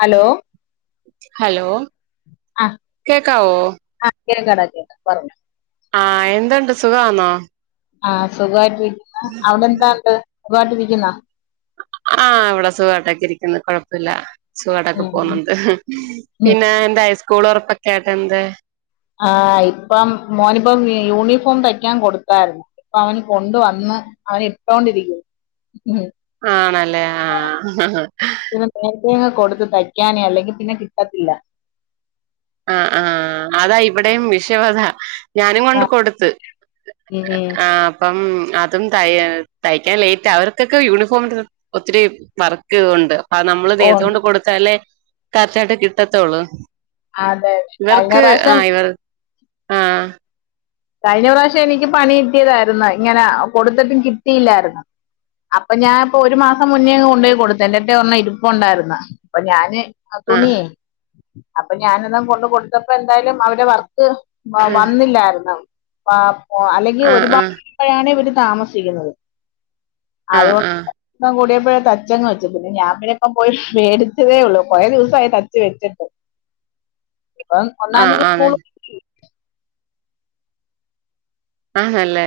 Hello hello ആഹ് കേക്കാവോ ആഹ് കേൾക്കാടാ കേക്ക പറഞ്ഞോ ആഹ് എന്തുണ്ട് സുഖാന്നോ ആഹ് സുഖായിട്ട് ഇരിക്കുന്നു അവടെ എന്താണ്ട് സുഖായിട്ട് ഇരിക്കുന്നോ ആഹ് ഇവടെ സുഖായിട്ടൊക്കെ ഇരിക്കുന്നു കൊഴപ്പില്ല സുഖായിട്ടൊക്കെ ഉം ഉം പോകുന്നുണ്ട് ഉം. പിന്നെ എന്താ സ്കൂൾ തൊറപ്പൊക്കായിട്ട് എന്ത് ആഹ് ഇപ്പം മോനിപ്പം യൂണിഫോം തയ്ക്കാൻ കൊടുത്തായിരുന്നു ഇപ്പൊ അവൻ കൊണ്ട് വന്ന് അവൻ ഇട്ടോണ്ടിരിക്കുന്നു ഉം ആണല്ലേ ആഹ് [unintelligible] കൊടുത്ത് തയ്ക്കാനേ അല്ലെങ്കിൽ പിന്നെ കിട്ടത്തില്ല ആഹ് ആഹ് അതാ ഇവിടെയും വിഷയം അതാ ഞാനും ആ കൊണ്ട് കൊടുത്ത് ഉം ഉം. ആഹ് അം അതും ത തയ്ക്കാൻ ലേറ്റ അവർക്കൊക്കെ യൂണിഫോം ഒത്തിരി വർക്ക് ഉണ്ട് ആ നമ്മള് ഓ നേരത്തെ കൊണ്ട് കൊടുത്താലേ കറക്റ്റ് ആയിട്ട് കിട്ടത്തുള്ളൂ ആതെ ഇവർക്ക് ആഹ് ഇവർ ആഹ് കഴിഞ്ഞ പ്രാവശ്യം എനിക്ക് പണി കിട്ടിയതായിരുന്നു ഇങ്ങനെ കൊടുത്തിട്ടും കിട്ടിയില്ലാരുന്നു അപ്പൊ ഞാൻ ഇപ്പൊ ഒരു മാസം മുന്നേങ് കൊണ്ടോയി കൊടുത്തു എന്റെടുത്ത് ഒരെണ്ണം ഇരിപ്പ് ഉണ്ടായിര്ന്ന് അപ്പൊ ഞാന് ആ ആഹ് തുണിയേ അപ്പൊ ഞാന് അന്ന് കൊണ്ട് കൊടുത്തപ്പോ എന്തായാലും അവരെ വർക്ക് വ ആഹ് വന്നില്ലായിരുന്നു ആഹ് അ അല്ലെങ്കിൽ ആഹ് ഒരുപാട് ആഹ് ഇപ്പഴാണ് ഇവര് താമസിക്കുന്നത് അതു ആഹ് കൊണ്ട് ആഹ് [unintelligible] കൂടിയപ്പോഴെ തച്ചങ്ങ് വെച്ചു പിന്നെ ഞാൻ പിന്നെ ഇപ്പം പോയി മേടിച്ചതേ ഉള്ളൂ കൊറെ ദിവസായി തച്ച് വെച്ചിട്ട് [inaudible] ഇപ്പം ഒന്നാം ആഹ് തീയതി ആണ് സ്കൂള് ആണല്ലേ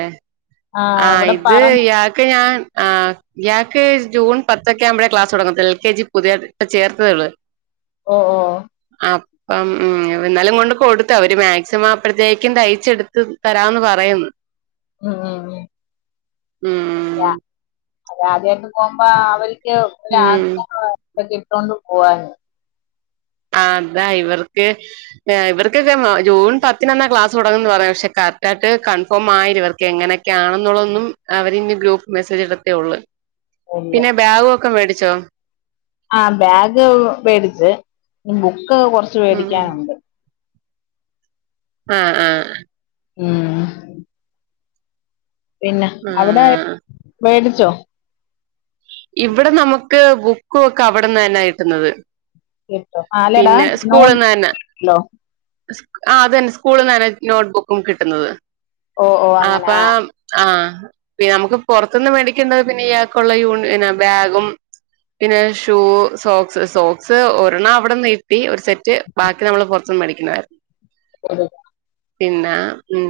ആ ആഹ് ഇവിടെ ഇത് പറഞ്ഞു ഇയാൾക്ക് ഞാൻ ആഹ് ഇയാൾക്ക് ജൂൺ പത്തൊക്കെ ആവുമ്പഴേ ക്ലാസ് തുടങ്ങത്തൊള്ളു എൽ കെ ജി പുതിയ ചേർത്തേ ഉള്ളൂ [inaudible] ഓഹ് ഓഹ് ആഹ് അപ്പം ഉം എന്നാലും കൊണ്ട് കൊടുത്തു അവര് മാക്സിമം അപ്പഴത്തേക്കും തയ്ച്ചെടുത്ത് തരാന്ന് പറ പറയും ഉം ഉം ഉം ഊം അതാ അത ആദ്യായിട്ട് പോകുമ്പോ അവർക്ക് ഒരു ഉം ആഗ്രഹവായി ഇതൊക്കെ ഇട്ടൊണ്ട് പോവാന് ആഹ് ഇതാ ഇവർക്ക് ഇവർക്കൊക്കെ ജൂൺ പത്തിനെന്നാ ക്ലാസ് തുടങ്ങുന്നെന്ന് പറയുന്നെ പക്ഷെ കറക്റ്റായിട്ട് കൺഫേം ആയില്ല ഇവർക്കെങ്ങനെക് ക്കെയാണെന്നുള്ളൊന്നും അവരിനി ഗ്രൂപ്പ് മെസ്സേജ് ഇടത്തേള്ളൂ ഇല്ല പിന്നെ ബാഗുമൊക്കെ മേടിച്ചോ ആഹ് ബാഗ് മേടിച്ച് ബുക്ക് കുറച്ച് ഉം വേടിക്കാനുണ്ട് ആഹ് ആഹ് ഉം പിന്നെ അവിടെ ആഹ് മേടിച്ചോ ഇവിടെ നമുക്ക് ബുക്കുവൊക്കെ അവിടന്നന്നാ കിട്ടുന്നത് കിട്ടും അതല്ലടാ നോട്ട് ബുക്ക് [inaudible] ണ്ടല്ലോ [inaudible] സ്കു ആഹ് അതന്നെ സ്കൂളീന്നന്നെ നോട്ട്ബുക്കും കിട്ടുന്നത് ഓ ഓ അപ്പ അങ്ങനെ ആ ആഹ് പിന്നെ അമ്മക്ക് പൊറത്ത്ന്ന് മേടിക്കണ്ടത് പിന്നെ ഇയാക്കുള്ള യൂണി പിന്നെ ബാഗും പിന്നെ ഷൂ സോക്സ് സോക്സ് ഒരെണ്ണം അവിടെന്ന് കിട്ടി സെറ്റ് ബാക്കി നമ്മള് പൊറത്തുന്ന് മേടിക്കണാരുന്നു [unintelligible] പിന്നെ ഉം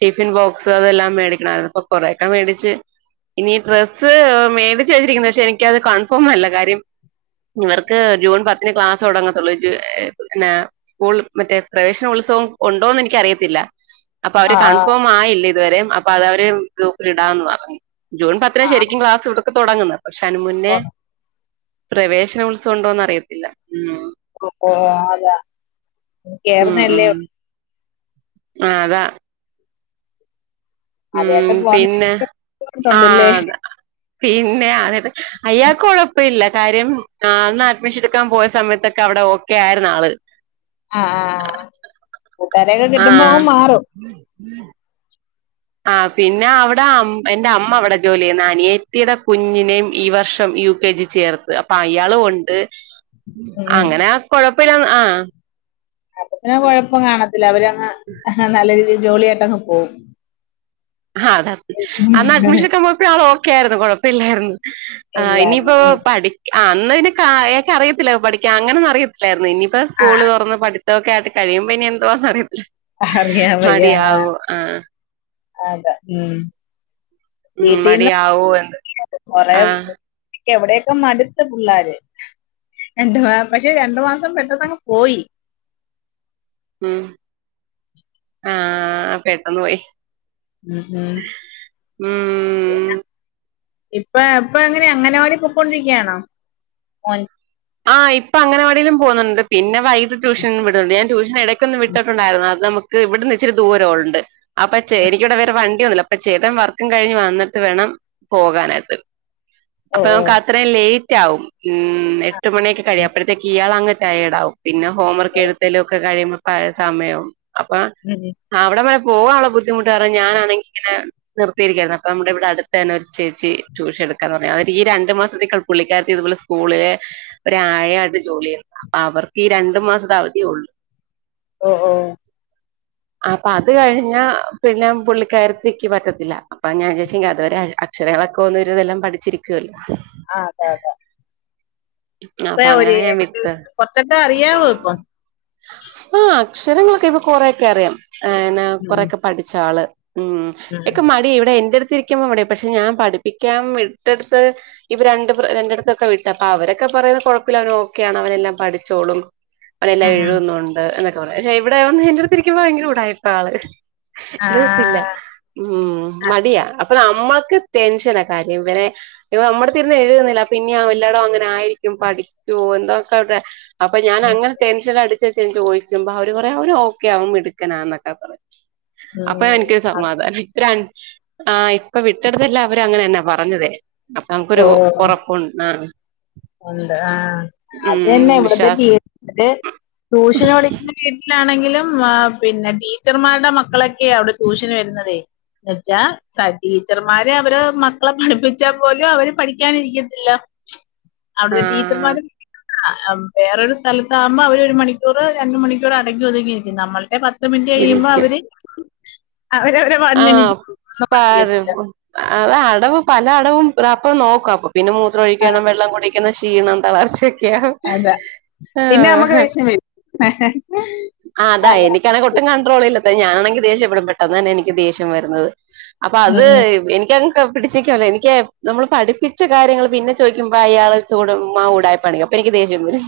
ടിഫിൻ ബോക്സ് അതെല്ലാം മേടിക്കണമാരുന്നു ഇപ്പൊ കൊറേയൊക്കെ മേടിച്ച് ഇനി ഡ്രസ്സ് മേടിച്ചു വെച്ചിരിക്കുന്നു പക്ഷെ എനിക്കത് കൺഫേം അല്ല കാര്യം ഇവർക്ക് ജൂൺ പത്തിന് ക്ലാസ് തുടങ്ങത്തുള്ളൂ പിന്നെ സ്കൂള് മറ്റേ പ്രവേശന ഉത്സവം ഒണ്ടോന്ന് എനിക്കറിയത്തില്ല അപ്പൊ അവര് ആ കൺഫേം ആയില്ല ഇതുവരെ അപ്പൊ അതവര് ഗ്രൂപ്പിൽ ഇടാന്ന് പറഞ്ഞു ജൂൺ പത്തിനാ ആ ശരിക്കും ആ ക്ലാസ്സ് ഇവിടൊക്കെ തൊടങ്ങുന്നത് പക്ഷെ അയ്നു മുന്നേ പ്രവേശനോത്സവം ഉണ്ടോന്ന് അറിയത്തില്ല ഉം അപ്പൊ [unintelligible] അതാ കേറുന്നയല്ലേ ഒൾ ആഹ് അതാ ഉം ആദ്യമായിട്ട് പോകുന്ന പിന്നെ ബുദ്ധിമുട്ടുണ്ടല്ലേ ആഹ് അതാ പിന്നെ അതേയതേ അയാക്ക് കൊഴപ്പവില്ല കാര്യം ആഹ് അന്നഡ്മിഷൻ എടുക്കാൻ പോയ സമയത്തൊക്കെ അവിടെ ഓക്കെ ആയിരുന്നാള് ആഹ് ആഹ് ആഹ് കൂട്ടുകാരേയൊക്കെ കിട്ടുമ്പോ ആ അങ്ങ് മാറും [inaudible] ആഹ് പിന്നെ അവിടെ അം എന്റെ അമ്മ അവിടെ ജോലി ചെയ്യ്ന്ന് അനിയത്തീടെ കുഞ്ഞിനേം ഈ വർഷം യു കെ ജി ചേർത്ത് അപ്പൊ അയാളും ഒണ്ട് ഉം ഉം. അങ്ങനെ കൊഴപ്പമില്ലാന്ന് ആഹ് അപ്പപിന്നെ കൊഴപ്പം കാണത്തില്ല അവരങ്ങ് നല്ല രീതി ജോളിയായിട്ടങ്ങ് പോവും ആഹ് അതാ അന്ന് അഡ്മിഷനെട്ക്കാ പോയപ്പഴും ആൾ ഓക്കെ ആരുന്നു കൊഴപ്പില്ലാരുന്നു ആഹ് ഇല്ലായിരുന്നു ഇനിയിപ്പോ ഉം. പഠിക്ക് അന്ന് പിന്നെ കാ അയാക്ക് അറിയത്തില്ല പഠിക്കാ അങ്ങനൊന്നു അറിയത് ല്ലായിരുന്നു ഇനിയിപ്പോ ആ സ്കൂള് തുറന്ന് പഠിത്തൊക്കെ ആയിട്ട് കഴിയുമ്പോ ഇനി എന്തുവാന്നറിയത്തില്ല ആ, അറിയാം മടിയാവുവോ ആഹ് അതാ ഉം ഉം വീട്ടിൽ നിന്ന് മടിയാവുവോ എന്ന് ആഹ് ക്ക് എവിടേക്കെ മടുത്ത് പിള്ളാര് എന്തുവാ പക്ഷെ രണ്ടു മാസം പെട്ടെന്നങ്ങ് പോയി ഉം ആഹ് പെട്ടെന്ന് പോയി ഉം ഉം ഉം ഇപ്പ ഇപ്പ എങ്ങനെയാ അങ്ങനവാടി പൊക്കോണ്ടിരിക്ക്യാണോ മോൻ ആഹ് ഇപ്പ അംഗനവാടീലും പോന്നുണ്ട് പിന്നെ വൈകിട്ട് ട്യൂഷനും വിടുന്നുണ്ട് ഞാൻ ട്യൂഷന് എടക്കൊന്ന് വിട്ടിട്ടുണ്ടാരുന്നു അത് നമുക്ക് ഇവിടുന്ന് ഇച്ചിരി ദൂരവൊണ്ട് അപ്പൊ ചെ എനിക്കിവിടെ വേറെ വണ്ടിയോന്നുല്ല അപ്പൊ ചേട്ട്ൻ വർക്കും കഴിഞ്ഞ് വന്നിട്ട് വേണം പോകാനായിട്ട് ഓ അപ്പൊ ഓ നമുക്ക് അത്രയും ലേറ്റ് ആവും ഉം ആ, എട്ട് മണിയൊക്കെ കഴിയും ഉം അപ്പോഴത്തേക്ക് ഇയാൾ അങ്ങ് റ്റയെഡവും പിന്നെ ഹോം വർക്ക് ഓ എഴുത്തലും ഒക്കെ കഴിയുമ്പോപ്പ സമയവും അപ്പൊ അതേ ആഹ് അവിടെവരെ പോകാ ഉള്ള ബുദ്ധിമുട്ട് കാരണം ഞാനാണങ്കി ഇങ്ങനെ നിർത്തിയിരിക്കായിരുന്നു അപ്പൊ നമ്മുടെ ഇവിടെ അടുത്ത തന്നെ ഒരു ചേച്ചി ട്ടൂഷ എടുക്കാന്ന് പറ അവരി രണ്ട് മാസത്തേക്കൾ പുള്ളിക്കാരത്തി ഇതുപോലെ സ്കൂളിലെ ഒരായായിട്ട് ജോലി ചെയ്യ അവർക്കി രണ്ടു മാസത്തെ അവധിയേ ഉള്ളൂ ഓഹ് ഓഹ് അപ്പൊ അത് കഴിഞ്ഞ പിന്നെ പുള്ളിക്കരത്തിക്ക് പറ്റത്തില്ല അപ്പൊ ഞാൻ വിച്ചാര്ച്ച്ങ്കി അതുവരെ അക്ഷരങ്ങളൊക്കെ ഒന്ന് ഒരുവിദെല്ലാം പഠിച്ചിരിക്കുവല്ലോ? ആഹ് അത അതെ. [inaudible] ഇപ്പഴാ ഒരു അങ്ങനെ ഞാൻ ഉം വിട്ട്. കൊറച്ചൊക്കെ അറിയാവോ ഇപ്പൊ? ആഹ് അക്ഷരങ്ങളൊക്കെ ഇപ്പൊ കൊറെയൊക്കെ അറിയാം ഏഹ് ന്ന ഉം കൊറേക്കെ പഠിച്ച ആള്. ഉം എക്ക് മടി ഇവിടെ എന്റെടുത്ത് ഇരിക്കുമ്പോ മടിയാ പക്ഷെ ഞാൻ പഠിപ്പിക്കാം വിട്ടട്ത്ത് ഇപ്പൊ രണ്ട് രണ്ടിടത്തൊക്കെ വിട്ട് അപ്പൊ അവരൊക്കെ പറയുന്നേ കൊഴപ്പല്ല അവൻ ഓക്കെയാണ് അവനെല്ലാം പഠിച്ചോളും അവനെല്ലാം ഉം ഉം എഴുതുന്നുണ്ട് എന്നൊക്കെ പറയാ പക്ഷെ ഇവിടെ വന്ന് എന്റെടുത്തിരിക്കുമ്പോ ഭയങ്കര ഉടായിപ്പാള്. ആ എഴ്തത്തില്ല. ഉം ആ, മടിയാ അപ്പൊ നമ്മക്ക് ടെൻഷന കാര്യം ഇവനെ ഇവ നമ്മട്ത്തിരുന്ന് എഴുതുന്നില്ല പിന്നയാ എല്ലാടും അങ്ങനെ ആയിരിക്കും പഠിക്കുവോ എന്തോക്കെവിടെ അപ്പൊ ഉം ഞാനങ്ങനെ ടെൻഷൻ അടിചേച്ച്ചെന്ന് ചോയിക്കുമ്പോ അവര് പറയും അവര് ഓക്കെയാവും മിടുക്കനാന്നൊക്കെ പറീം അപ്പൊ ഉം, എനിക്ക് അത്, സമാധാനായി ഇപ്പ ര ആഹ് ഇപ്പൊ വിട്ടടെത്തെല്ലാം അവര് അങ്ങനെന്നാ പറഞ്ഞതേ. അപ്പൊ നമക്കൊരു ഓ ഒറപ്പു ആഹ് ഉണ്ട് ആഹ് ഉം അതന്നെ ഇവിടത്തെ വിശ്വാസം വീട്ട്ല് ട്യൂഷന് പഠിക്കുന്ന വീട്ടിലാണെങ്കിലും ആഹ് പിന്നെ ടീച്ചർമാരുടെ മക്കളെക്കെ അവിടെ ട്യൂഷന് വരുന്നതേ വെച്ചാ സാ ടീച്ചർമാര് അവര് മക്കളെ പഠിപ്പിച്ചാ പോലും അവര് പഠിക്കാനിരിക്കത്തില്ല ആ അവിടുത്തെ ടീച്ചർമാരും ആഹ് വേറൊരു സ്ഥലത്താകുമ്പോ അവര് ഒരു മണിക്കൂറ് രണ്ട് മണിക്കൂറ് അടങ്ങി ഒതുങ്ങിയിരിക്കും നമ്മൾടെ പ ത്ത് മിനിറ്റ് കഴിയുമ്പോ ഇരിക്കും അവര് അവരവരെ പാട്ടിന് എണീച്ച് പോവും ഒന്നും പാര് പടിക്കത്തില്ല. ആഹ് അത് അടവും പല അടവും അപ്പൊ നോക്കാ അപ്പൊ പിന്നെ ആ, മൂത്രോഴിക്കണം വെള്ളം കൂടി ക്കണം, ക്ഷീണം, തളർച്ച ഒക്കെയാവും അതാ പിന്നെ നമുക്ക് ആഹ് ദേഷ്യം വരും അതാ എനിക്കാണെ ഒട്ടും കണ്ട്രോളില്ലാത്ത ഞാനാണെങ്കി ദേഷ്യപ്പെടും പെട്ടെന്ന് തന്നെ എനിക്ക് ദേഷ്യം വരുന്നത് അപ്പൊ ഉം അത് ഉം എനിക്കാണെങ്കി ക്കെ പിടിച്ചേക്കല്ലേ? എനിക്ക് നമ്മള് പഠിപ്പിച്ച കാര്യങ്ങള് പിന്നെ ചോയിക്കുമ്പോ അയാള് ചൂടമ്മാ ഉടായി പ്പാണിക്കും അപ്പൊ എനിക്ക് ദേഷ്യം വരും.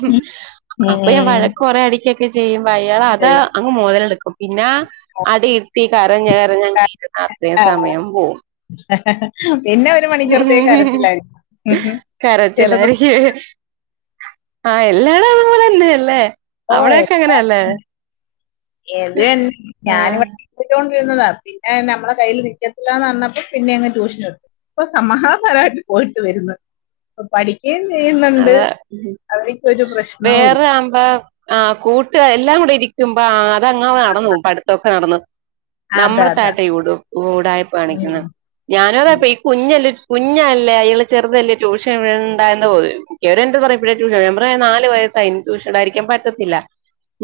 ഉം അപ്പൊ ഞാൻ ഉം. വഴക്ക് പറേ അടിക്കൊക്കെ ചെയ്യുംമ്പോ അയാളത് ശരി അങ്ങ് മൊതലെടുക്കും പിന്ന അടിയിരുത്തി കരഞ്ഞ് കരഞ്ഞങ്ങിര്ന്ന് അത്രേ ആ, സമയം പോവും. പിന്നെ ഒരു മണിക്കൂറത്തേക്ക് കരച്ചിലായിരിക്കും. ചെറുത് കരച്ചിലാരിക്കുവേ. ആഹ് എല്ലാടോം ഇതുപോലെ തന്നെ അല്ലേ? ഓഹ് എല്ലാട്ത്തും അതന്നെ ഞാന് ആഹ് പ ഠിപ്പിച്ചോണ്ടിരുന്നതാ പിന്നെ ഞമ്മളെ കയ്യില് നിക്കത്തില്ലാന്നർഞ്ഞപ്പോ പിന്നെ അങ്ങ് ട്യൂഷനെടുത്തു. ഇപ്പൊ സമാഹാസരായിട്ട് പോയിട്ട് വരുന്നത് ഇപ്പൊ പഠി ക്കേം ചെയ്യുന്നുണ്ട് അതെ അവര്ക്കൊരു പ്രശ്നൊ ഇല്ല. അ ആഹ് കൂട്ട് എല്ലാം കൂടെ ഇരിക്കുമ്പോ ആഹ് അതങ്ങ് നട ന്നോവും ഇപ്പ അട്ത്തൊക്കെ നടന്ന്. അതാ അതാ നമ്മടത്തായിട്ടാ ഉടായ്പ്പ് ഉം, കാണിക്കുന്ന്. ഞാനും ഉം, അതാപ്പീ ഈ കുഞ്ഞല്ലേ കുഞ്ഞല്ലേ അയാള് ചെറ്തല്ലേ ട്യൂഷൻ വിടണ്ടായ്ന്ന് പോലും അവരെന്ത് പറയുമ്പഴേ ട്യൂഷൻ ഞാപറയും നാല് വയസ്സായി ഇനി ട്യൂഷന് വിടാതിരിക്കാൻ പറ്റത്തില്ലാന്ന്.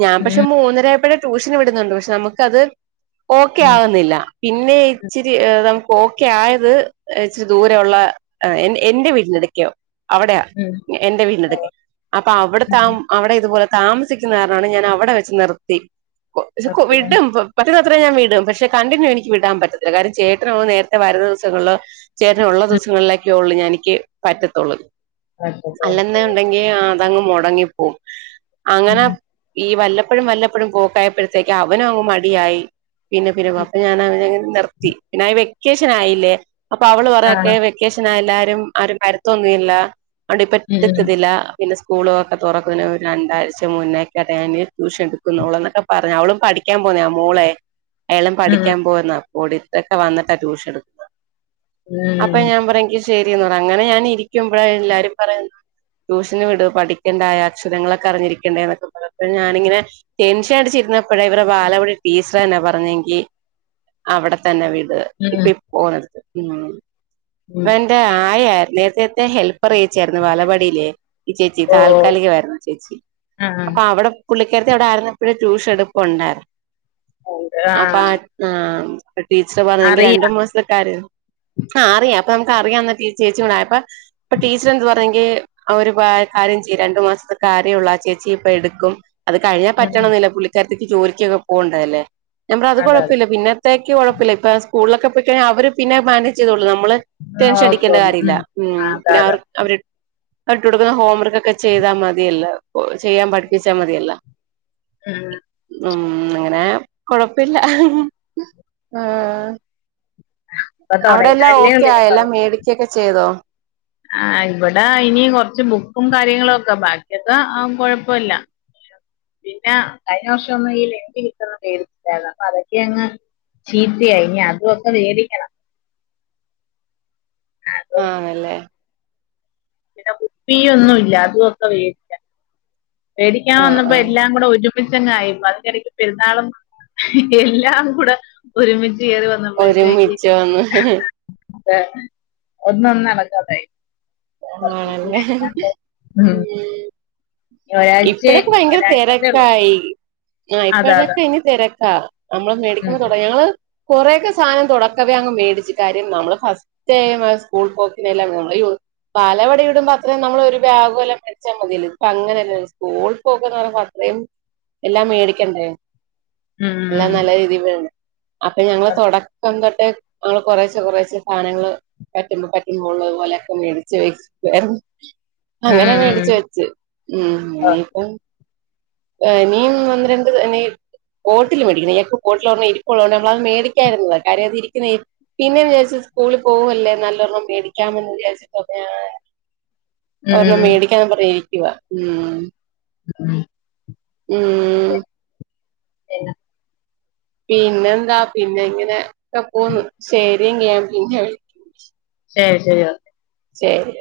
ഞാൻ പക്ഷെ ഉം, മൂന്നരായപ്പഴേ ട്യൂഷന് വിടുന്നുണ്ട്. പക്ഷെ നമുക്കത് ഓക്കെ ഉം, ആവുന്നില്ല. പിന്നെ ഇച്ചിരി ഏഹ് നമുക്ക് ഓക്കെ ആയത് ഏഹ് ഇച്ചിരി ദൂരെ ഒള്ള ആഹ് എൻ എന്റെ വീട്ടിനടുക്കയോ അവിടെയാ ഉം, എന്റെ വീട്ടിനടുക്കേ. അപ്പൊ അവിട്ത്തെ ഉം. ആഹ് അവിടെ ഇതുപോലെ താമസിക്കുന്ന കാരണാണ് ഞാൻ അവിടെ വെച്ച് നിർത്തി. [unintelligible] ഓക്കേ. വിടും പൊ പറ്റുന്നത്രെ ഞാൻ വിടും. പക്ഷെ കണ്ടിന്യൂ എനിക്ക് വിടാൻ പറ്റത്തില്ല. കാര്യം ചേട്ടനങ്ങ് നേരത്തെ വരുന്ന ദിവസങ്ങളില് ചേട്ടനുള്ള ഉം, ദിവസങ്ങളിലേക്കെയൊള്ളൂ ഞാ എനിക്ക് പറ്റത്തൊള്ളൂ. ഓക്കേ. ഓക്കേ. അല്ലെന്ന് ഉണ്ടെങ്കി അതങ്ങ് മുടങ്ങിപ്പോവും. അങ്ങനെ ഉം, ഈ വല്ലപ്പഴും വല്ലപ്പഴും പോക്കായപ്പഴത്തേക്ക് അവനും അങ്ങ് മടിയായി പിന്നെ പിന്നെപ്പോം. അപ്പൊ ഞാനവന് നിർത്തി. പിന്നെ വെക്കേഷൻ ആയില്ലേ അപ്പൊ അവള് ആ, പറയാ വെക്കേഷനായ എല്ലാരും ആരും വരത്തൊന്നുവില്ല. അവിടെ ഉം, ഉം, പറ്റത്തില്ല പിന്നെ സ്കൂളുകളൊക്കെ തുറക്കുന്ന ഒരു രണ്ടാഴ്ച മുന്നേ ക്കെ ഞാന് ട്യൂഷൻ എടുക്കുന്നുള്ളൂ എന്നൊക്കെ പറഞ്ഞു അവളും പഠിക്കാൻ പോന്നയാ മോളെ അയാളും ഉം, പഠിക്കാൻ പോവുന്നയാ പോയിട്ടൊക്കെ വന്നിട്ടാ ട്യൂഷൻ എട്ക്ക അപ്പൊ ഞാൻ പറയ എൻങ്കി ശരിന്ന് പറയ അങ്ങനെ ഞാൻ ഇരിക്കുമ്പോഴാ എല്ലാരും പറയു ട്യൂഷന് വിടൂ പഠിക്കേണ്ടാ യോ അക്ഷരങ്ങളൊക്കെ അറിഞ്ഞിരിക്കേണ്ടേ എന്നൊക്കെ പറഞ്ഞപ്പോ ഞാനിങ്ങനെ ടെൻഷൻ അടിച്ചിരുന്നപ്പഴേ ഇവരെ ബാലവാടി ടീച്ചറന്നെ പറഞ്ഞെ എൻകി അവടെത്തന്നെ വിട് ഉം, ഇപ്പീ പോന്നത് ഉം ഉം. എന്തെ ആയയാര്ന്ന് നേരത്തെത്തെ ഹെൽപ്പറെ ചേർന്നു വാല വാടിലേ ഈ ചേച്ചി ഓ താൽക്കാലികമായിരുന്നു ചേച്ചി ആ അപ്പം അവ്ടെ പുള്ളിക്കാരത്തി അവ്ടെ ആയിരുന്നപ്പൊഴേ ട്യൂഷൻ എടുപ്പുണ്ടായിര്ന്നു അപ്പൊ ആഹ് ആഹ് ടീച്ചറ് പറഞ്ഞു എൻക് രണ്ട് അറിയാം മാസത്തത്തെക്കാര്യ ആഹ് അറിയാം അപ്പ അമ്മക്ക് അറിയാവുന്ന ചേച്ചി കൂടായപ്പൊ ടീ ച്ചെന്ത് പറഞ്ഞെങ്കിൽ അവര് പാ കാര്യം ചെയ്യ് രണ്ടു മാസത്തെ കാര്യയൊള്ളൂ ആ ചേച്ചി ഇപ്പ എടുക്കും. അത് കഴിഞ്ഞാൻ ഉം പറ്റണോന്നില്ല പുള്ളിക്കാരത്തിക്ക് ജോലിക്കൊക്കെ പോകണ്ടതല്ലേ ഞാൻ പറഞ്ഞു അത് അതെ അതെ കുഴപ്പമില്ല പിന്നെ ത്തേക്ക് കുഴപ്പമില്ല ഇപ്പ സ്കൂള്‌ലൊക്കെ പോയ് കഴിഞ്ഞാൽ അവര് പിന്നെ മാനേജ്യ്തോളൂ നമ്മള് ടെൻഷൻ ഓക്കെ അടിക്കേണ്ട കാര്യ ഇല്ല ഉം ഉം അതെ പിന്നെ അവർ അതെ അവര് അവര് ഇട്ട് കൊടുക്കുന്ന ഹോംവർക്കൊക്കെ ചെയ്താൽ മതിയല്ലോ ചെയ്യാൻ പഠിപ്പിച്ചാൽ മതിയല്ലോ ഉം ഉം അങ്ങനെ കൊഴപ്പമില്ല ആഹ് ഇപ്പൊ അവിടെ എല്ലാം തുടങ്ങിയതല്ലേ ഓക്കെ ഉള്ളൂ ഇനി ആയോ പറ എല്ലാം മേടിക്കൊക്കെ ചെയ്തോ ആഹ് ഇവിടെ ഇനി കൊറച്ച് ബുക്കും കാര്യങ്ങളൊക്കെ ബാക്കിയൊക്കെ ആഹ് കൊഴപ്പമില്ല. പിന്നെ കഴിഞ്ഞ വർഷം ഈ [unintelligible] മേടിച്ചാര്ന്നു അപ്പൊ അതൊക്കെ അങ്ങ് ചീത്തയായി ഇനി അതൊക്കെ വേടിക്കണം. അത് ആണല്ലേ പിന്നെ കുപ്പിയൊന്നും ഇല്ല അത്‌ ഒക്കെ വേ ടിക്കാൻ ആ വന്നപ്പോ ആ എല്ലാം കൂടെ ഒരു മിച്ചങ്ങായി അതിന്നിടക്ക് പെരുന്നാളും എല്ലാം കൂടെ ഒരുമിച്ച് കേറിവ മ്പൾത്തേക്ക് ഒരുമിച്ച് വന്ന് ആഹ് ഒന്നൊന്നു ആണല്ലേ [unintelligible] ഉം ഇനി ഇപ്പഴ ഒരാഴ്ചേ ഒക്കെ ഭയങ്കര ഒരാഴ്ചേന്നേ ഉള്ളൂ തിരക്കായി. ആഹ് അതെ അതെ ഇപ്പോഴൊക്കെ ഇനി തിരക്കാ നമ്മള് ഉം മേടിക്കുമ്പൊ തുടങ്ങി ഞങ്ങള് കൊറേക്കെ സാനം തുടക്കവേ അങ്ങ് മേടിച്ച് കാര്യം നമ്മള് ഫസ് [unintelligible] സ്കൂൾ പോക്കിനെല്ലാം [unintelligible] [unintelligible] ഇടുമ്പോ അത്രേം നമ്മളൊരു ബാഗ് വല്ലോം വെച്ചാ മതിയല്ലോ ത്പ്പങ്ങനല്ലല്ലോ കൂൾ പോക്ക്ന്ന് പറയുമ്പോ അത്രയും എല്ലാം മേടിക്കണ്ടേ ഉം എല്ലാം നല്ല രീതി വേണം അപ്പൊ ഞങ്ങള് തൊടക്കം തൊട്ട് നമ്മള് കൊറേശ്ശെ കൊറേശ്ശെ സാനങ്ങള് പറ്റുമ്പോ പറ്റുമ്പോ ഉള്ളത് പോലെയൊക്കെ മേടിച്ച് വെയ് [unintelligible] ഉം ഉം അങ്ങനെ ഉം മേടിച്ച ഉം വെച്ച് ഉം ഇനീപ്പം എനിയും ഒന്ന് രണ്ട് എനി ബോട്ടില് മേടിക്കണം [unintelligible] ബോട്ടിലൊരെണ്ണം ഇരിപ്പുള്ളോണ്ട് നമ്മളത് മേടിക്കായിരുന്നതാ കാര്യം അത് ഇരിക്കുന്ന എ പിന്നെ ന്ന് വിചാരിച്ച സ്കൂളിൽ പോവല്ലേ നല്ലൊരെണ്ണം മേടിക്കാമെന്ന് വിചാരിച്ചിട്ട് അപ്പൊ ഞാൻ ഉം ഉം ഒരെണ്ണം ഉം മേടിക്കാന്നും പർഞ് രിക്കുവ ഉം [unintelligible] ഉം പിന്നെ പിന്നെന്താ പിന്നെ ങ്ങനെ ക്കെ പോന്നു ശെരി ന്നാ ഞാൻ പിന്നെ വിളി ശെരി ശെരി ഓ ശെരി